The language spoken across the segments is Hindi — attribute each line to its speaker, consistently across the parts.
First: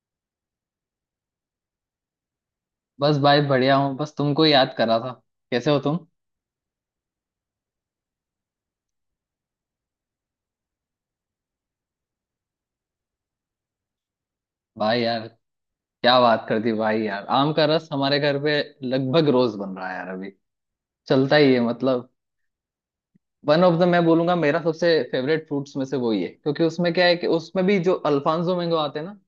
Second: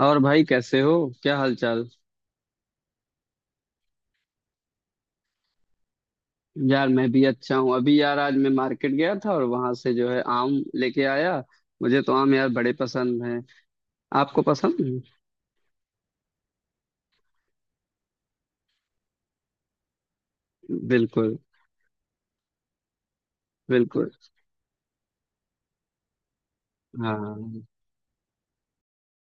Speaker 1: और भाई कैसे हो? क्या हालचाल?
Speaker 2: बस भाई बढ़िया हूँ। बस तुमको याद करा था। कैसे हो तुम?
Speaker 1: यार मैं भी अच्छा हूँ। अभी यार आज मैं मार्केट गया था और वहां से जो है आम लेके आया। मुझे तो आम यार बड़े पसंद हैं। आपको पसंद हैं?
Speaker 2: भाई यार, क्या बात कर दी भाई यार। आम का रस हमारे घर पे लगभग रोज बन रहा है यार अभी। चलता
Speaker 1: बिल्कुल
Speaker 2: ही है मतलब। वन ऑफ द मैं
Speaker 1: बिल्कुल।
Speaker 2: बोलूंगा मेरा सबसे फेवरेट फ्रूट्स में से वही है, क्योंकि उसमें क्या है कि
Speaker 1: हाँ।
Speaker 2: उसमें भी जो अल्फांसो मैंगो आते हैं ना,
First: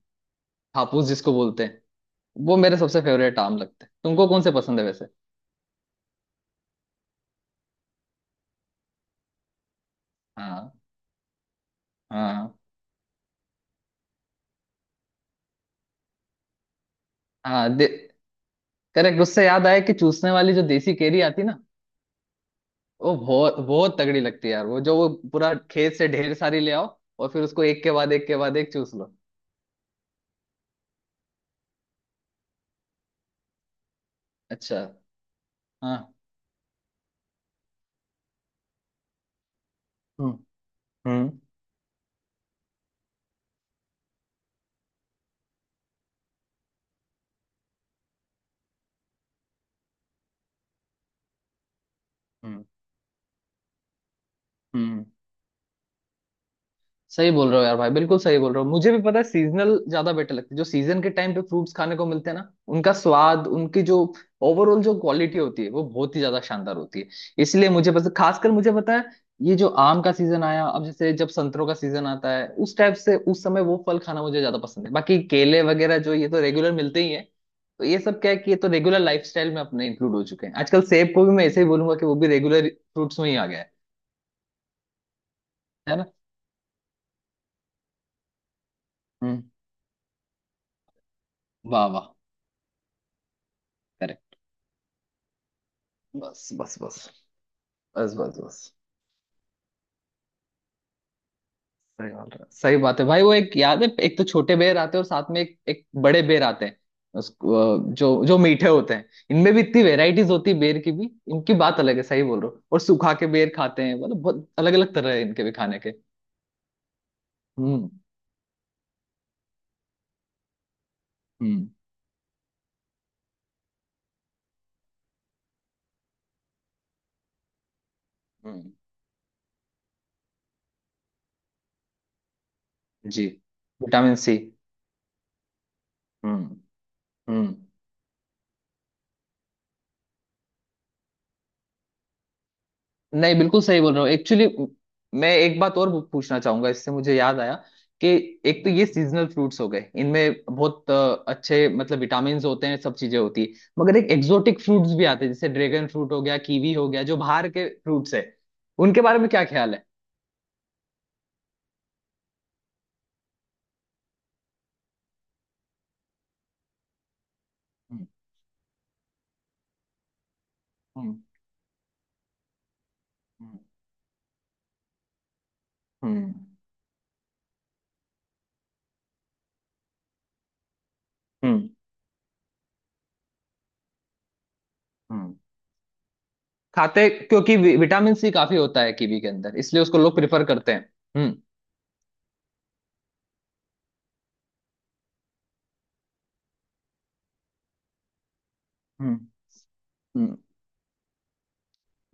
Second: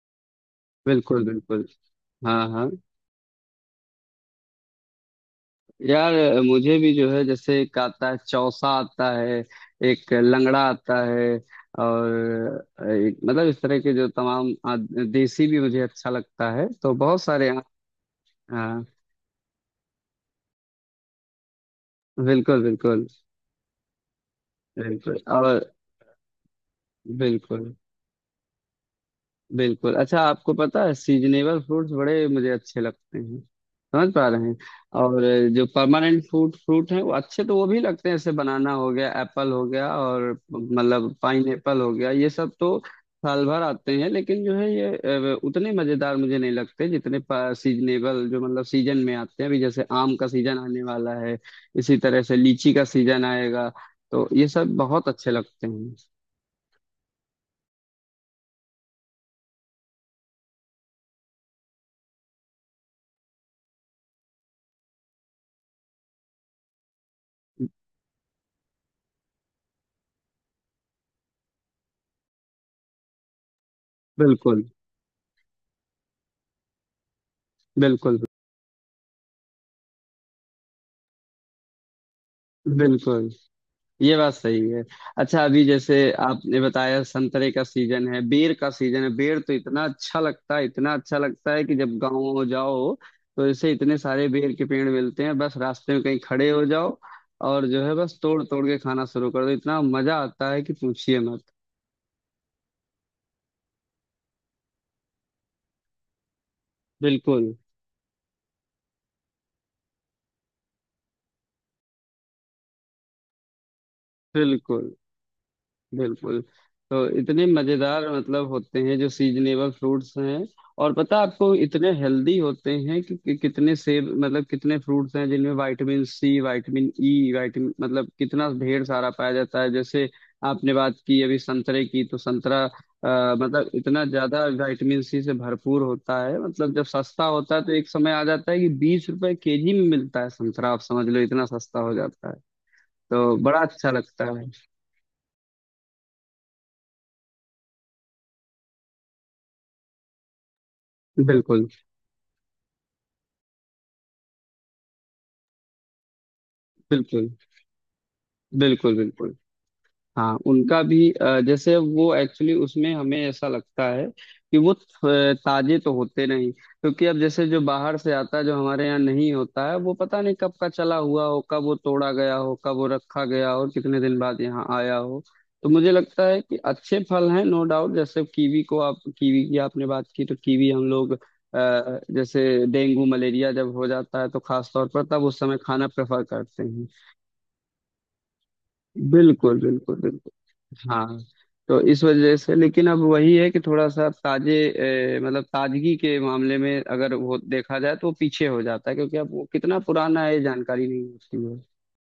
Speaker 2: हापुस
Speaker 1: बिल्कुल
Speaker 2: जिसको बोलते
Speaker 1: बिल्कुल।
Speaker 2: हैं,
Speaker 1: हाँ
Speaker 2: वो
Speaker 1: हाँ।
Speaker 2: मेरे सबसे फेवरेट आम लगते हैं। तुमको कौन से पसंद है वैसे?
Speaker 1: यार मुझे भी जो है जैसे एक आता है चौसा आता है। एक लंगड़ा
Speaker 2: हाँ।
Speaker 1: आता है।
Speaker 2: हाँ।
Speaker 1: और एक मतलब इस तरह के जो तमाम देसी भी मुझे अच्छा लगता है, तो बहुत सारे आम-
Speaker 2: हाँ।
Speaker 1: हाँ।
Speaker 2: करेक्ट। उससे याद आया कि चूसने वाली जो देसी केरी आती ना,
Speaker 1: बिल्कुल बिल्कुल।
Speaker 2: वो बहुत बहुत तगड़ी लगती है यार। वो जो वो
Speaker 1: बिल्कुल।
Speaker 2: पूरा
Speaker 1: और
Speaker 2: खेत से ढेर सारी ले आओ और फिर उसको
Speaker 1: बिल्कुल
Speaker 2: एक के बाद एक के बाद एक चूस लो।
Speaker 1: बिल्कुल। अच्छा आपको पता है सीजनेबल फ्रूट्स बड़े मुझे अच्छे लगते हैं। समझ पा रहे हैं?
Speaker 2: अच्छा।
Speaker 1: और जो
Speaker 2: हाँ।
Speaker 1: परमानेंट फ्रूट फ्रूट हैं वो अच्छे, तो वो भी लगते हैं जैसे बनाना हो गया, एप्पल हो गया, और
Speaker 2: हम्म।
Speaker 1: मतलब
Speaker 2: हम्म।
Speaker 1: पाइन एप्पल हो गया। ये सब तो साल भर आते हैं, लेकिन जो है ये उतने मजेदार मुझे नहीं लगते जितने सीजनेबल जो मतलब सीजन में आते हैं। अभी जैसे आम का सीजन आने वाला है, इसी तरह से
Speaker 2: हम्म।
Speaker 1: लीची का सीजन आएगा, तो ये सब
Speaker 2: हम्म।
Speaker 1: बहुत अच्छे लगते हैं।
Speaker 2: सही बोल रहे हो यार भाई, बिल्कुल सही बोल रहे हो। मुझे भी पता है सीजनल ज्यादा बेटर लगते हैं। जो सीजन के टाइम पे फ्रूट्स खाने को मिलते हैं ना, उनका स्वाद, उनकी जो ओवरऑल जो क्वालिटी होती है, वो बहुत ही ज्यादा शानदार होती है। इसलिए मुझे पसंद, खासकर मुझे पता है ये जो आम का सीजन आया, अब जैसे जब संतरों का सीजन आता है, उस टाइप से उस समय वो फल खाना मुझे ज्यादा
Speaker 1: बिल्कुल
Speaker 2: पसंद है। बाकी केले वगैरह जो ये तो रेगुलर मिलते ही है, तो ये
Speaker 1: बिल्कुल
Speaker 2: सब क्या है कि ये तो रेगुलर लाइफस्टाइल में अपने इंक्लूड हो चुके हैं। आजकल सेब को भी मैं ऐसे ही बोलूंगा कि वो भी रेगुलर फ्रूट्स
Speaker 1: बिल्कुल।
Speaker 2: में ही आ गया है।
Speaker 1: ये बात सही है। अच्छा अभी जैसे
Speaker 2: है ना?
Speaker 1: आपने बताया संतरे का सीजन है, बेर का सीजन है। बेर
Speaker 2: हम्म।
Speaker 1: तो इतना अच्छा लगता है, इतना अच्छा लगता है कि
Speaker 2: वाह
Speaker 1: जब
Speaker 2: वाह।
Speaker 1: गाँव जाओ तो जैसे इतने सारे
Speaker 2: correct।
Speaker 1: बेर के पेड़ मिलते हैं। बस रास्ते में कहीं
Speaker 2: बस
Speaker 1: खड़े हो
Speaker 2: बस
Speaker 1: जाओ
Speaker 2: बस।
Speaker 1: और जो है
Speaker 2: बस
Speaker 1: बस
Speaker 2: बस
Speaker 1: तोड़ तोड़
Speaker 2: बस।
Speaker 1: के खाना शुरू कर दो, इतना मजा आता है कि पूछिए मत।
Speaker 2: सही बात है, सही बात है भाई। वो एक याद है, एक तो छोटे बेर आते हैं और साथ में एक एक बड़े बेर आते हैं,
Speaker 1: बिल्कुल
Speaker 2: उसको जो जो मीठे होते हैं। इनमें भी इतनी वेराइटीज होती है, बेर की भी इनकी बात अलग है। सही बोल रहे हो। और सूखा के बेर खाते हैं मतलब, बहुत अलग
Speaker 1: बिल्कुल
Speaker 2: अलग तरह है इनके भी खाने के।
Speaker 1: बिल्कुल। तो इतने
Speaker 2: हम्म।
Speaker 1: मजेदार मतलब होते हैं जो सीजनेबल फ्रूट्स हैं। और पता आपको
Speaker 2: हम्म।
Speaker 1: इतने हेल्दी होते हैं कि कितने सेब मतलब कितने फ्रूट्स हैं जिनमें vitamin C, vitamin E, vitamin मतलब कितना
Speaker 2: हम्म।
Speaker 1: ढेर सारा पाया जाता है। जैसे आपने बात की अभी संतरे की, तो संतरा
Speaker 2: जी।
Speaker 1: मतलब इतना
Speaker 2: विटामिन सी।
Speaker 1: ज्यादा विटामिन सी से भरपूर होता है।
Speaker 2: हम्म।
Speaker 1: मतलब जब सस्ता होता
Speaker 2: हम्म।
Speaker 1: है तो एक समय आ जाता है कि 20 रुपए केजी में मिलता है संतरा, आप समझ लो इतना सस्ता हो जाता है,
Speaker 2: नहीं,
Speaker 1: तो बड़ा
Speaker 2: बिल्कुल सही
Speaker 1: अच्छा
Speaker 2: बोल रहे हो।
Speaker 1: लगता
Speaker 2: एक्चुअली
Speaker 1: है।
Speaker 2: मैं एक बात और पूछना चाहूंगा, इससे मुझे याद आया कि एक तो ये सीजनल फ्रूट्स हो गए, इनमें बहुत
Speaker 1: बिल्कुल
Speaker 2: अच्छे मतलब विटामिन होते हैं, सब चीजें होती है। मगर एक एक्सोटिक फ्रूट्स भी आते हैं, जैसे ड्रैगन फ्रूट हो गया, कीवी हो गया, जो
Speaker 1: बिल्कुल
Speaker 2: बाहर के फ्रूट्स है,
Speaker 1: बिल्कुल
Speaker 2: उनके बारे में
Speaker 1: बिल्कुल।
Speaker 2: क्या ख्याल है?
Speaker 1: हाँ उनका भी जैसे वो एक्चुअली उसमें हमें ऐसा लगता है कि वो ताजे तो होते नहीं, क्योंकि अब जैसे जो बाहर
Speaker 2: हम्म।
Speaker 1: से आता है जो हमारे यहाँ नहीं होता है वो पता नहीं कब का चला
Speaker 2: हम्म।
Speaker 1: हुआ हो, कब वो तोड़ा गया हो, कब वो रखा गया हो, कितने दिन बाद यहाँ आया हो। तो मुझे
Speaker 2: हम्म।
Speaker 1: लगता है
Speaker 2: हम्म।
Speaker 1: कि अच्छे फल हैं नो डाउट। जैसे कीवी को आप, कीवी की आपने बात की, तो कीवी हम लोग
Speaker 2: हम्म।
Speaker 1: जैसे डेंगू मलेरिया जब हो जाता है तो खास तौर पर तब
Speaker 2: हम्म।
Speaker 1: उस समय खाना प्रेफर करते हैं।
Speaker 2: खाते क्योंकि विटामिन सी काफी होता है कीवी के अंदर,
Speaker 1: बिल्कुल
Speaker 2: इसलिए उसको
Speaker 1: बिल्कुल
Speaker 2: लोग प्रिफर
Speaker 1: बिल्कुल।
Speaker 2: करते हैं।
Speaker 1: हाँ।
Speaker 2: हम्म।
Speaker 1: तो इस वजह से, लेकिन अब वही है कि थोड़ा सा ताजे मतलब ताजगी के मामले में अगर वो देखा जाए तो वो पीछे हो जाता है, क्योंकि अब वो कितना पुराना है
Speaker 2: हम्म।
Speaker 1: ये जानकारी नहीं होती है।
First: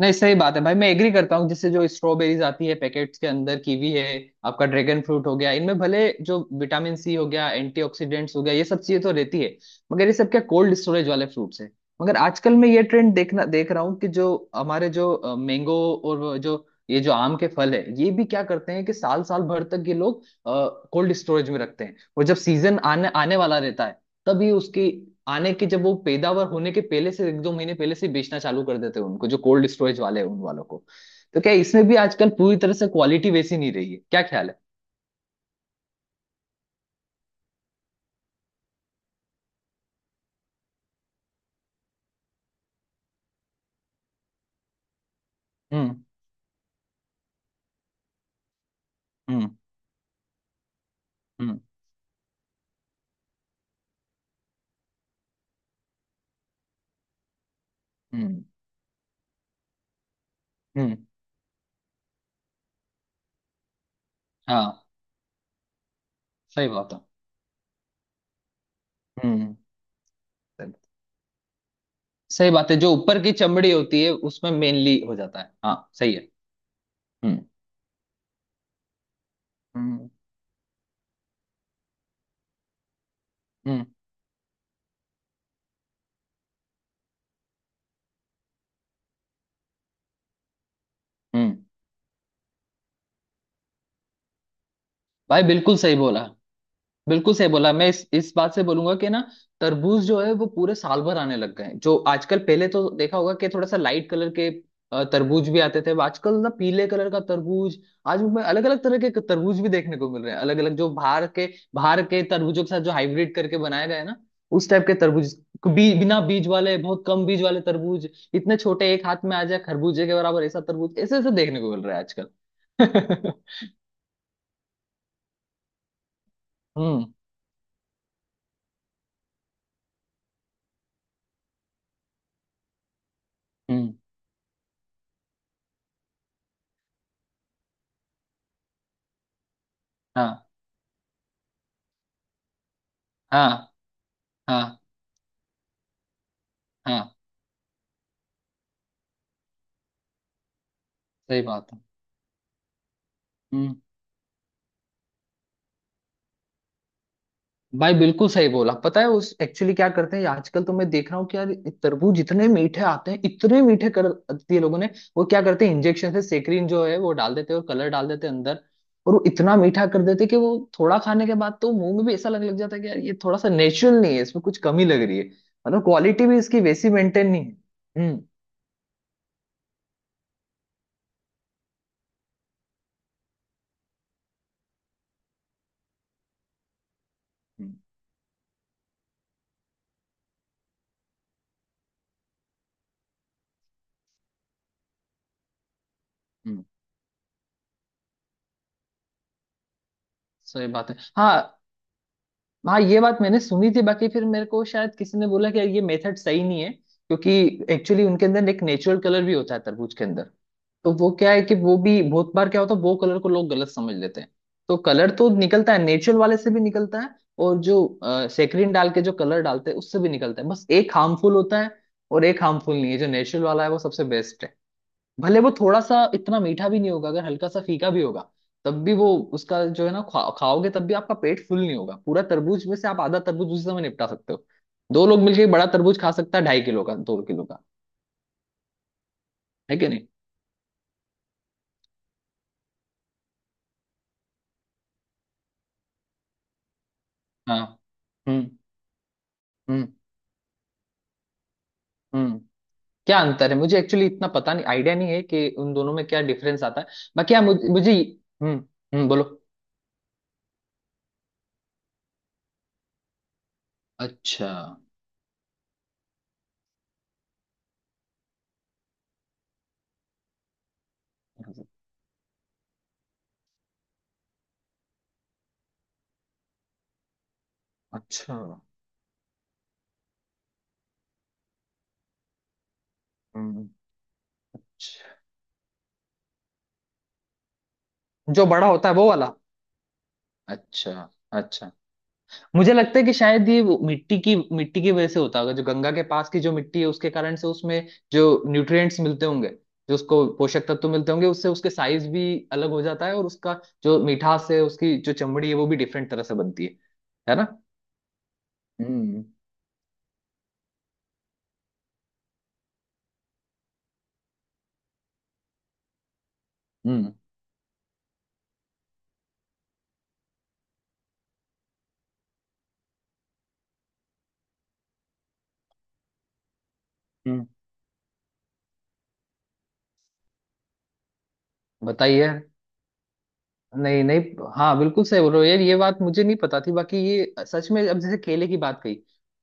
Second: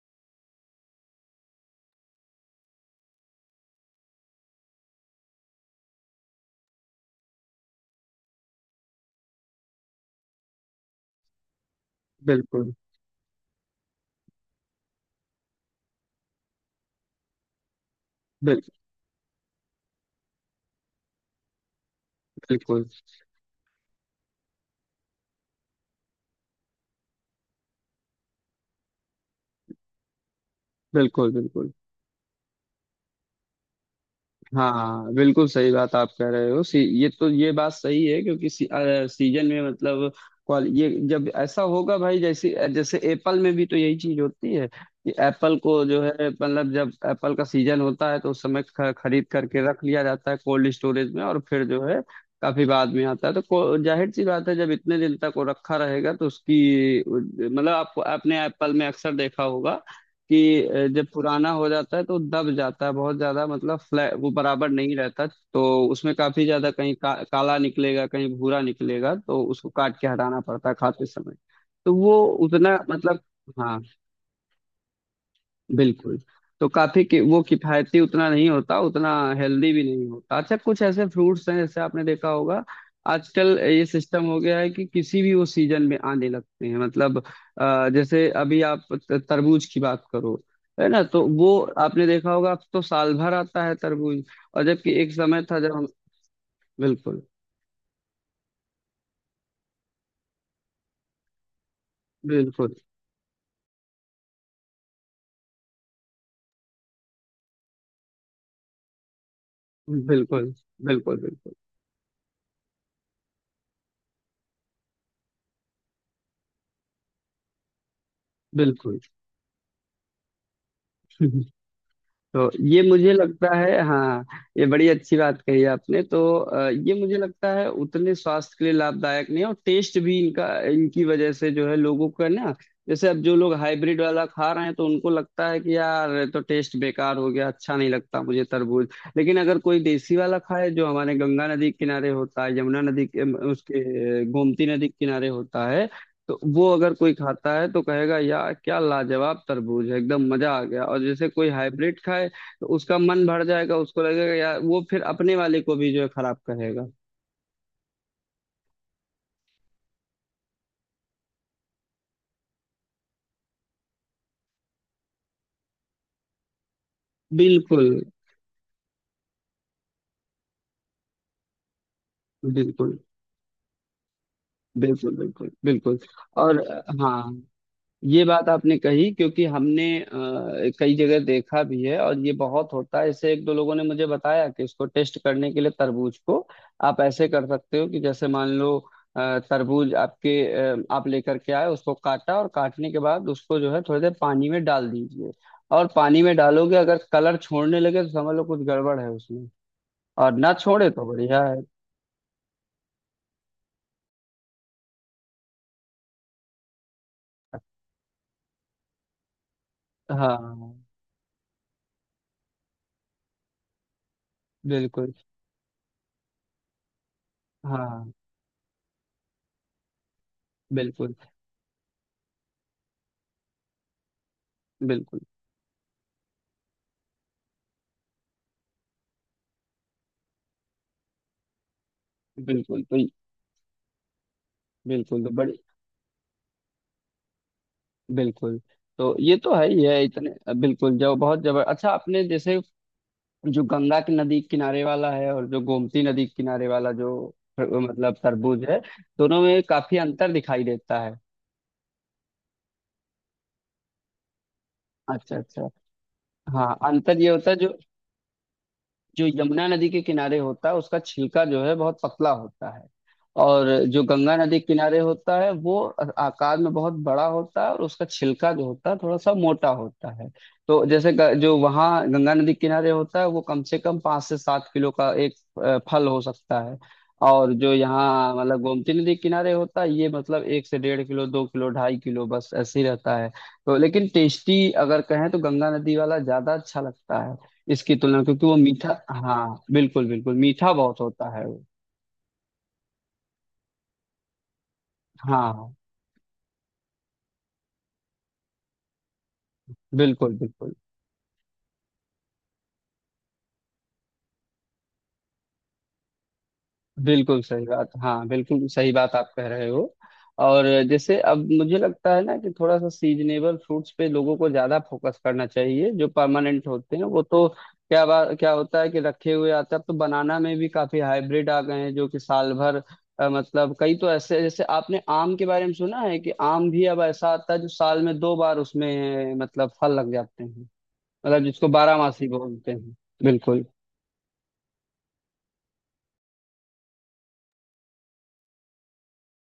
Speaker 2: नहीं, सही बात है भाई। मैं एग्री करता हूँ, जिससे जो स्ट्रॉबेरीज आती है पैकेट्स के अंदर, कीवी है, आपका ड्रैगन फ्रूट हो गया, इनमें भले जो विटामिन सी हो गया, एंटीऑक्सीडेंट्स हो गया, ये सब चीजें तो रहती है, मगर ये सब क्या कोल्ड स्टोरेज वाले फ्रूट्स है। मगर आजकल मैं
Speaker 1: बिल्कुल
Speaker 2: ये ट्रेंड देख रहा हूँ कि जो हमारे जो मैंगो और वो जो ये जो आम के फल है, ये भी क्या
Speaker 1: बिल,
Speaker 2: करते हैं कि साल साल भर तक ये लोग कोल्ड स्टोरेज में रखते हैं, और जब सीजन
Speaker 1: बिल्कुल
Speaker 2: आने आने वाला रहता है तभी उसकी आने की, जब वो पैदावार होने के पहले से 1-2 महीने पहले से बेचना चालू कर देते हैं उनको, जो कोल्ड स्टोरेज वाले हैं उन वालों को।
Speaker 1: बिल्कुल
Speaker 2: तो क्या
Speaker 1: बिल्कुल।
Speaker 2: इसमें भी आजकल पूरी तरह से क्वालिटी वैसी नहीं रही है? क्या ख्याल है?
Speaker 1: हाँ बिल्कुल सही बात आप कह रहे हो। ये तो, ये बात सही है क्योंकि सीजन में मतलब क्वाल ये जब ऐसा होगा भाई, जैसे जैसे एप्पल में भी तो यही चीज होती है कि एप्पल को
Speaker 2: हम्म।
Speaker 1: जो है मतलब जब एप्पल का सीजन होता है तो उस समय खरीद
Speaker 2: हम्म।
Speaker 1: करके रख लिया जाता है कोल्ड स्टोरेज में, और
Speaker 2: हम्म।
Speaker 1: फिर जो है काफी बाद में आता है, तो जाहिर सी बात है जब इतने दिन तक वो रखा रहेगा तो उसकी मतलब आपको, आपने
Speaker 2: हम्म।
Speaker 1: एप्पल में अक्सर देखा होगा कि
Speaker 2: हम्म।
Speaker 1: जब पुराना हो जाता है तो दब जाता है बहुत ज्यादा, मतलब फ्लैट, वो बराबर
Speaker 2: हाँ।
Speaker 1: नहीं रहता, तो उसमें काफी
Speaker 2: सही
Speaker 1: ज्यादा
Speaker 2: बात
Speaker 1: कहीं
Speaker 2: है।
Speaker 1: काला निकलेगा, कहीं भूरा निकलेगा, तो
Speaker 2: हम्म।
Speaker 1: उसको काट के हटाना पड़ता है
Speaker 2: सही।
Speaker 1: खाते समय। तो वो
Speaker 2: सही बात है,
Speaker 1: उतना
Speaker 2: जो ऊपर
Speaker 1: मतलब
Speaker 2: की चमड़ी
Speaker 1: हाँ
Speaker 2: होती है उसमें मेनली हो जाता है। हाँ, सही
Speaker 1: बिल्कुल।
Speaker 2: है।
Speaker 1: तो काफी
Speaker 2: हम्म।
Speaker 1: वो किफायती उतना नहीं होता, उतना हेल्दी भी नहीं
Speaker 2: हम्म।
Speaker 1: होता। अच्छा कुछ ऐसे फ्रूट्स हैं जैसे आपने देखा होगा आजकल ये
Speaker 2: हम्म।
Speaker 1: सिस्टम हो गया है कि किसी भी वो सीजन में आने लगते हैं, मतलब जैसे अभी आप तरबूज की बात करो, है ना? तो
Speaker 2: हम्म।
Speaker 1: वो आपने देखा होगा, अब तो साल भर आता है तरबूज। और जबकि एक समय
Speaker 2: भाई
Speaker 1: था जब
Speaker 2: बिल्कुल
Speaker 1: हम-
Speaker 2: सही बोला।
Speaker 1: बिल्कुल।
Speaker 2: बिल्कुल सही बोला। मैं इस बात से बोलूंगा कि ना, तरबूज जो है वो पूरे साल भर आने लग गए हैं जो आजकल। पहले
Speaker 1: बिल्कुल
Speaker 2: तो देखा होगा कि थोड़ा सा लाइट कलर के तरबूज भी आते थे, अब आजकल ना, पीले कलर का तरबूज, आज मैं अलग अलग तरह के तरबूज भी देखने को मिल रहे हैं,
Speaker 1: बिल्कुल
Speaker 2: अलग अलग जो
Speaker 1: बिल्कुल
Speaker 2: बाहर के,
Speaker 1: बिल्कुल
Speaker 2: बाहर के तरबूजों के साथ जो हाइब्रिड करके बनाए गए हैं ना, उस टाइप के तरबूज। बिना बीज वाले, बहुत कम बीज वाले तरबूज, इतने छोटे,
Speaker 1: बिल्कुल।
Speaker 2: एक हाथ में आ जाए, खरबूजे के बराबर ऐसा तरबूज, ऐसे ऐसे देखने को मिल रहा है आजकल।
Speaker 1: तो ये मुझे लगता है। हाँ, ये बड़ी अच्छी बात कही आपने। तो ये
Speaker 2: हम्म।
Speaker 1: मुझे लगता है उतने स्वास्थ्य के लिए लाभदायक नहीं है, और टेस्ट भी इनका, इनकी वजह से जो है लोगों का ना, जैसे अब जो लोग
Speaker 2: हम्म।
Speaker 1: हाइब्रिड वाला खा रहे हैं तो उनको लगता है कि यार ये तो टेस्ट बेकार हो गया, अच्छा नहीं लगता मुझे तरबूज। लेकिन अगर कोई देसी वाला
Speaker 2: हाँ।
Speaker 1: खाए जो हमारे गंगा नदी के किनारे होता है, यमुना नदी के
Speaker 2: हाँ।
Speaker 1: उसके गोमती
Speaker 2: हाँ।
Speaker 1: नदी के किनारे होता है, तो वो अगर
Speaker 2: हाँ,
Speaker 1: कोई खाता है तो कहेगा यार क्या लाजवाब तरबूज है, एकदम मजा आ गया। और जैसे
Speaker 2: सही
Speaker 1: कोई
Speaker 2: बात है।
Speaker 1: हाइब्रिड खाए तो उसका मन भर
Speaker 2: हम्म।
Speaker 1: जाएगा, उसको लगेगा यार, वो फिर अपने वाले को भी जो है खराब कहेगा।
Speaker 2: भाई बिल्कुल सही बोला। पता है, उस एक्चुअली क्या करते हैं आजकल, तो मैं देख रहा हूँ कि यार, तरबूज इतने मीठे आते हैं, इतने मीठे कर दिए लोगों ने। वो क्या करते हैं, इंजेक्शन से सेक्रीन जो है वो डाल देते हैं, और
Speaker 1: बिल्कुल
Speaker 2: कलर डाल देते हैं अंदर, और वो इतना मीठा कर देते हैं कि वो थोड़ा खाने के बाद तो मुंह में भी ऐसा लगने लग जाता है कि
Speaker 1: बिल्कुल
Speaker 2: यार, ये थोड़ा सा नेचुरल नहीं है, इसमें कुछ कमी लग
Speaker 1: बिल्कुल
Speaker 2: रही है।
Speaker 1: बिल्कुल
Speaker 2: मतलब
Speaker 1: बिल्कुल।
Speaker 2: क्वालिटी भी
Speaker 1: और
Speaker 2: इसकी वैसी मेंटेन
Speaker 1: हाँ,
Speaker 2: नहीं है। हम्म।
Speaker 1: ये बात आपने कही क्योंकि हमने कई जगह देखा भी है और ये बहुत होता है। इससे एक दो लोगों ने मुझे बताया कि इसको टेस्ट करने के लिए तरबूज को आप ऐसे कर
Speaker 2: हम्म।
Speaker 1: सकते हो कि जैसे मान लो तरबूज आपके आप लेकर के आए, उसको काटा, और काटने के बाद उसको जो है थोड़ी देर पानी में डाल दीजिए। और पानी में
Speaker 2: हम्म,
Speaker 1: डालोगे अगर कलर छोड़ने लगे तो समझ लो कुछ गड़बड़ है उसमें, और ना
Speaker 2: सही
Speaker 1: छोड़े
Speaker 2: बात है।
Speaker 1: तो बढ़िया
Speaker 2: हाँ।
Speaker 1: है।
Speaker 2: हाँ, ये बात मैंने सुनी थी। बाकी फिर मेरे को शायद किसी ने बोला कि यार, ये मेथड सही नहीं है, क्योंकि एक्चुअली उनके अंदर एक नेचुरल कलर भी होता है तरबूज के अंदर,
Speaker 1: हाँ
Speaker 2: तो वो क्या है कि वो भी बहुत बार क्या होता है, वो कलर को लोग गलत समझ लेते हैं। तो कलर
Speaker 1: बिल्कुल।
Speaker 2: तो निकलता है, नेचुरल वाले से भी निकलता है और जो
Speaker 1: हाँ
Speaker 2: सेक्रिन डाल के जो कलर डालते हैं उससे भी निकलता है, बस एक
Speaker 1: बिल्कुल
Speaker 2: हार्मफुल होता है और एक हार्मफुल नहीं है। जो नेचुरल वाला है वो सबसे बेस्ट है,
Speaker 1: बिल्कुल
Speaker 2: भले वो थोड़ा सा इतना मीठा भी नहीं होगा, अगर हल्का सा फीका भी होगा, तब भी वो, उसका जो है ना, खाओगे तब भी आपका पेट फुल नहीं होगा, पूरा तरबूज में
Speaker 1: बिल्कुल।
Speaker 2: से
Speaker 1: तो
Speaker 2: आप आधा तरबूज उसी समय निपटा सकते हो, दो लोग
Speaker 1: बिल्कुल, तो
Speaker 2: मिलके एक
Speaker 1: बड़ी
Speaker 2: बड़ा तरबूज खा सकता है, 2.5 किलो का 2 किलो का
Speaker 1: बिल्कुल। तो ये तो है
Speaker 2: है
Speaker 1: ही
Speaker 2: कि
Speaker 1: है
Speaker 2: नहीं?
Speaker 1: इतने बिल्कुल। जो बहुत जबर अच्छा आपने जैसे जो गंगा की नदी किनारे वाला है, और जो गोमती नदी के किनारे वाला जो
Speaker 2: हाँ।
Speaker 1: मतलब
Speaker 2: हम्म।
Speaker 1: तरबूज है, दोनों में
Speaker 2: हम्म।
Speaker 1: काफी अंतर दिखाई देता है।
Speaker 2: हम्म। क्या अंतर है मुझे एक्चुअली इतना पता नहीं, आइडिया नहीं है
Speaker 1: अच्छा
Speaker 2: कि
Speaker 1: अच्छा।
Speaker 2: उन दोनों में क्या डिफरेंस
Speaker 1: हाँ
Speaker 2: आता है।
Speaker 1: अंतर ये
Speaker 2: बाकी हाँ,
Speaker 1: होता है जो
Speaker 2: मुझे, हम्म, हम्म, बोलो।
Speaker 1: जो यमुना नदी के किनारे होता है उसका छिलका जो है बहुत पतला होता है, और जो गंगा
Speaker 2: अच्छा,
Speaker 1: नदी के किनारे होता है वो आकार में बहुत बड़ा होता है, और उसका छिलका जो होता है थोड़ा सा मोटा होता है। तो जैसे जो वहाँ गंगा नदी के किनारे होता है वो कम से कम 5 से 7 किलो का एक फल हो सकता है। और जो यहाँ
Speaker 2: अच्छा।
Speaker 1: मतलब गोमती नदी के किनारे होता है ये मतलब एक से डेढ़ किलो, दो किलो, ढाई किलो बस ऐसे ही रहता है।
Speaker 2: हम्म।
Speaker 1: तो लेकिन टेस्टी अगर
Speaker 2: अच्छा।
Speaker 1: कहें तो गंगा नदी वाला ज्यादा अच्छा लगता है इसकी तुलना, क्योंकि
Speaker 2: जो
Speaker 1: वो
Speaker 2: बड़ा होता है
Speaker 1: मीठा-
Speaker 2: वो वाला?
Speaker 1: हाँ बिल्कुल बिल्कुल, मीठा
Speaker 2: अच्छा।
Speaker 1: बहुत होता है वो।
Speaker 2: अच्छा। मुझे लगता है कि शायद ये वो मिट्टी की, वजह से होता होगा। जो
Speaker 1: हाँ
Speaker 2: गंगा के पास की जो मिट्टी है, उसके कारण से उसमें जो न्यूट्रिएंट्स मिलते होंगे, जो उसको
Speaker 1: बिल्कुल
Speaker 2: पोषक
Speaker 1: बिल्कुल।
Speaker 2: तत्व मिलते होंगे, उससे उसके साइज भी अलग हो जाता है और उसका जो मिठास है, उसकी जो चमड़ी है, वो भी डिफरेंट तरह से बनती है। है
Speaker 1: बिल्कुल
Speaker 2: ना?
Speaker 1: सही बात, हाँ बिल्कुल सही बात
Speaker 2: हम्म।
Speaker 1: आप कह रहे हो। और जैसे अब मुझे लगता है ना कि थोड़ा सा सीजनेबल फ्रूट्स पे लोगों को ज्यादा फोकस करना चाहिए। जो परमानेंट होते हैं
Speaker 2: हम्म।
Speaker 1: वो तो क्या बात, क्या होता है कि रखे हुए आते हैं। अब तो बनाना में भी काफी हाइब्रिड आ गए हैं जो कि साल भर मतलब, कई तो ऐसे, जैसे आपने आम के बारे में सुना है कि आम भी अब ऐसा
Speaker 2: हम्म।
Speaker 1: आता है जो साल में दो बार उसमें मतलब फल लग जाते हैं, मतलब जिसको बारहमासी
Speaker 2: बताइए।
Speaker 1: बोलते हैं। बिल्कुल
Speaker 2: नहीं नहीं। हाँ, बिल्कुल सही बोल रहे हो यार। ये बात मुझे नहीं पता थी। बाकी ये सच में, अब जैसे केले की बात कही,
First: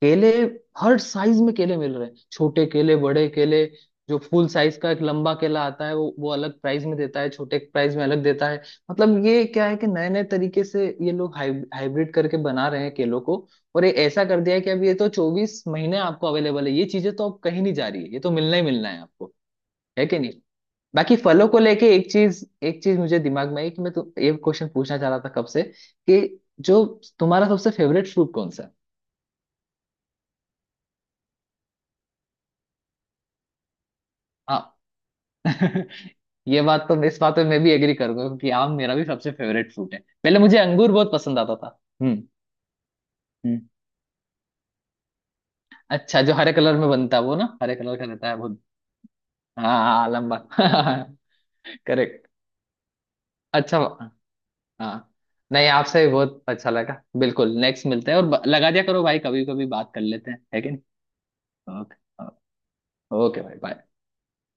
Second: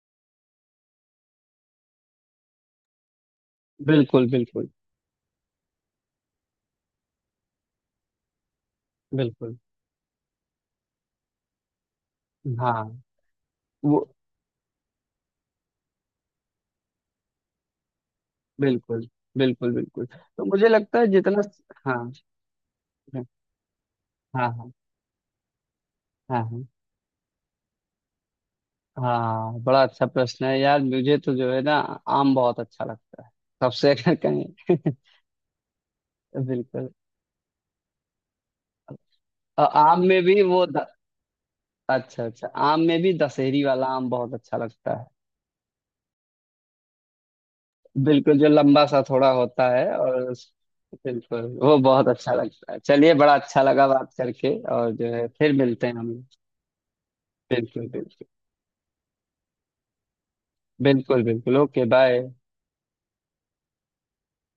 Speaker 2: केले, हर साइज में केले मिल रहे हैं, छोटे केले, बड़े केले, जो
Speaker 1: बिल्कुल
Speaker 2: फुल
Speaker 1: बिल्कुल
Speaker 2: साइज का एक लंबा केला आता है वो अलग प्राइस में देता है, छोटे प्राइस में अलग देता है। मतलब ये
Speaker 1: बिल्कुल।
Speaker 2: क्या है कि नए नए तरीके से ये लोग हाइब्रिड करके बना रहे हैं
Speaker 1: हाँ
Speaker 2: केलों को। और ये
Speaker 1: वो
Speaker 2: ऐसा कर दिया है कि अब ये तो 24 महीने आपको अवेलेबल है, ये चीजें तो अब कहीं नहीं जा रही है, ये तो मिलना ही मिलना है
Speaker 1: बिल्कुल
Speaker 2: आपको।
Speaker 1: बिल्कुल बिल्कुल।
Speaker 2: है कि नहीं?
Speaker 1: तो मुझे लगता है
Speaker 2: बाकी
Speaker 1: जितना-
Speaker 2: फलों को लेके
Speaker 1: हाँ
Speaker 2: एक चीज, मुझे
Speaker 1: हाँ
Speaker 2: दिमाग में आई। कि मैं तो ये
Speaker 1: हाँ
Speaker 2: क्वेश्चन पूछना चाह रहा था कब से कि
Speaker 1: हाँ हाँ।
Speaker 2: जो तुम्हारा सबसे फेवरेट फ्रूट कौन सा है?
Speaker 1: हाँ, बड़ा अच्छा प्रश्न है यार। मुझे तो जो है ना आम बहुत अच्छा लगता है सबसे, अगर
Speaker 2: हाँ।
Speaker 1: कहें।
Speaker 2: ये बात
Speaker 1: बिल्कुल।
Speaker 2: तो, इस बात पे मैं भी एग्री करूंगा, क्योंकि आम मेरा भी सबसे
Speaker 1: और
Speaker 2: फेवरेट फ्रूट है।
Speaker 1: आम में भी
Speaker 2: पहले मुझे
Speaker 1: वो द...
Speaker 2: अंगूर बहुत पसंद आता था। हम्म।
Speaker 1: अच्छा अच्छा, आम में भी दशहरी
Speaker 2: हम्म।
Speaker 1: वाला आम बहुत अच्छा लगता है।
Speaker 2: अच्छा, जो हरे कलर में बनता है वो ना, हरे कलर का रहता है
Speaker 1: बिल्कुल, जो
Speaker 2: बहुत?
Speaker 1: लंबा सा थोड़ा
Speaker 2: हाँ
Speaker 1: होता है
Speaker 2: हाँ, हाँ,
Speaker 1: और
Speaker 2: लंबा।
Speaker 1: उस- बिल्कुल वो बहुत
Speaker 2: करेक्ट।
Speaker 1: अच्छा लगता है। चलिए बड़ा अच्छा
Speaker 2: अच्छा।
Speaker 1: लगा बात करके, और जो
Speaker 2: हाँ।
Speaker 1: है फिर
Speaker 2: नहीं,
Speaker 1: मिलते हैं
Speaker 2: आपसे
Speaker 1: हम।
Speaker 2: भी बहुत अच्छा लगा बिल्कुल।
Speaker 1: बिल्कुल
Speaker 2: नेक्स्ट मिलते हैं।
Speaker 1: बिल्कुल।
Speaker 2: और लगा दिया करो भाई, कभी कभी बात कर लेते हैं। है कि
Speaker 1: बिल्कुल बिल्कुल,
Speaker 2: नहीं?
Speaker 1: Okay bye.
Speaker 2: ओके। ओके भाई, बाय।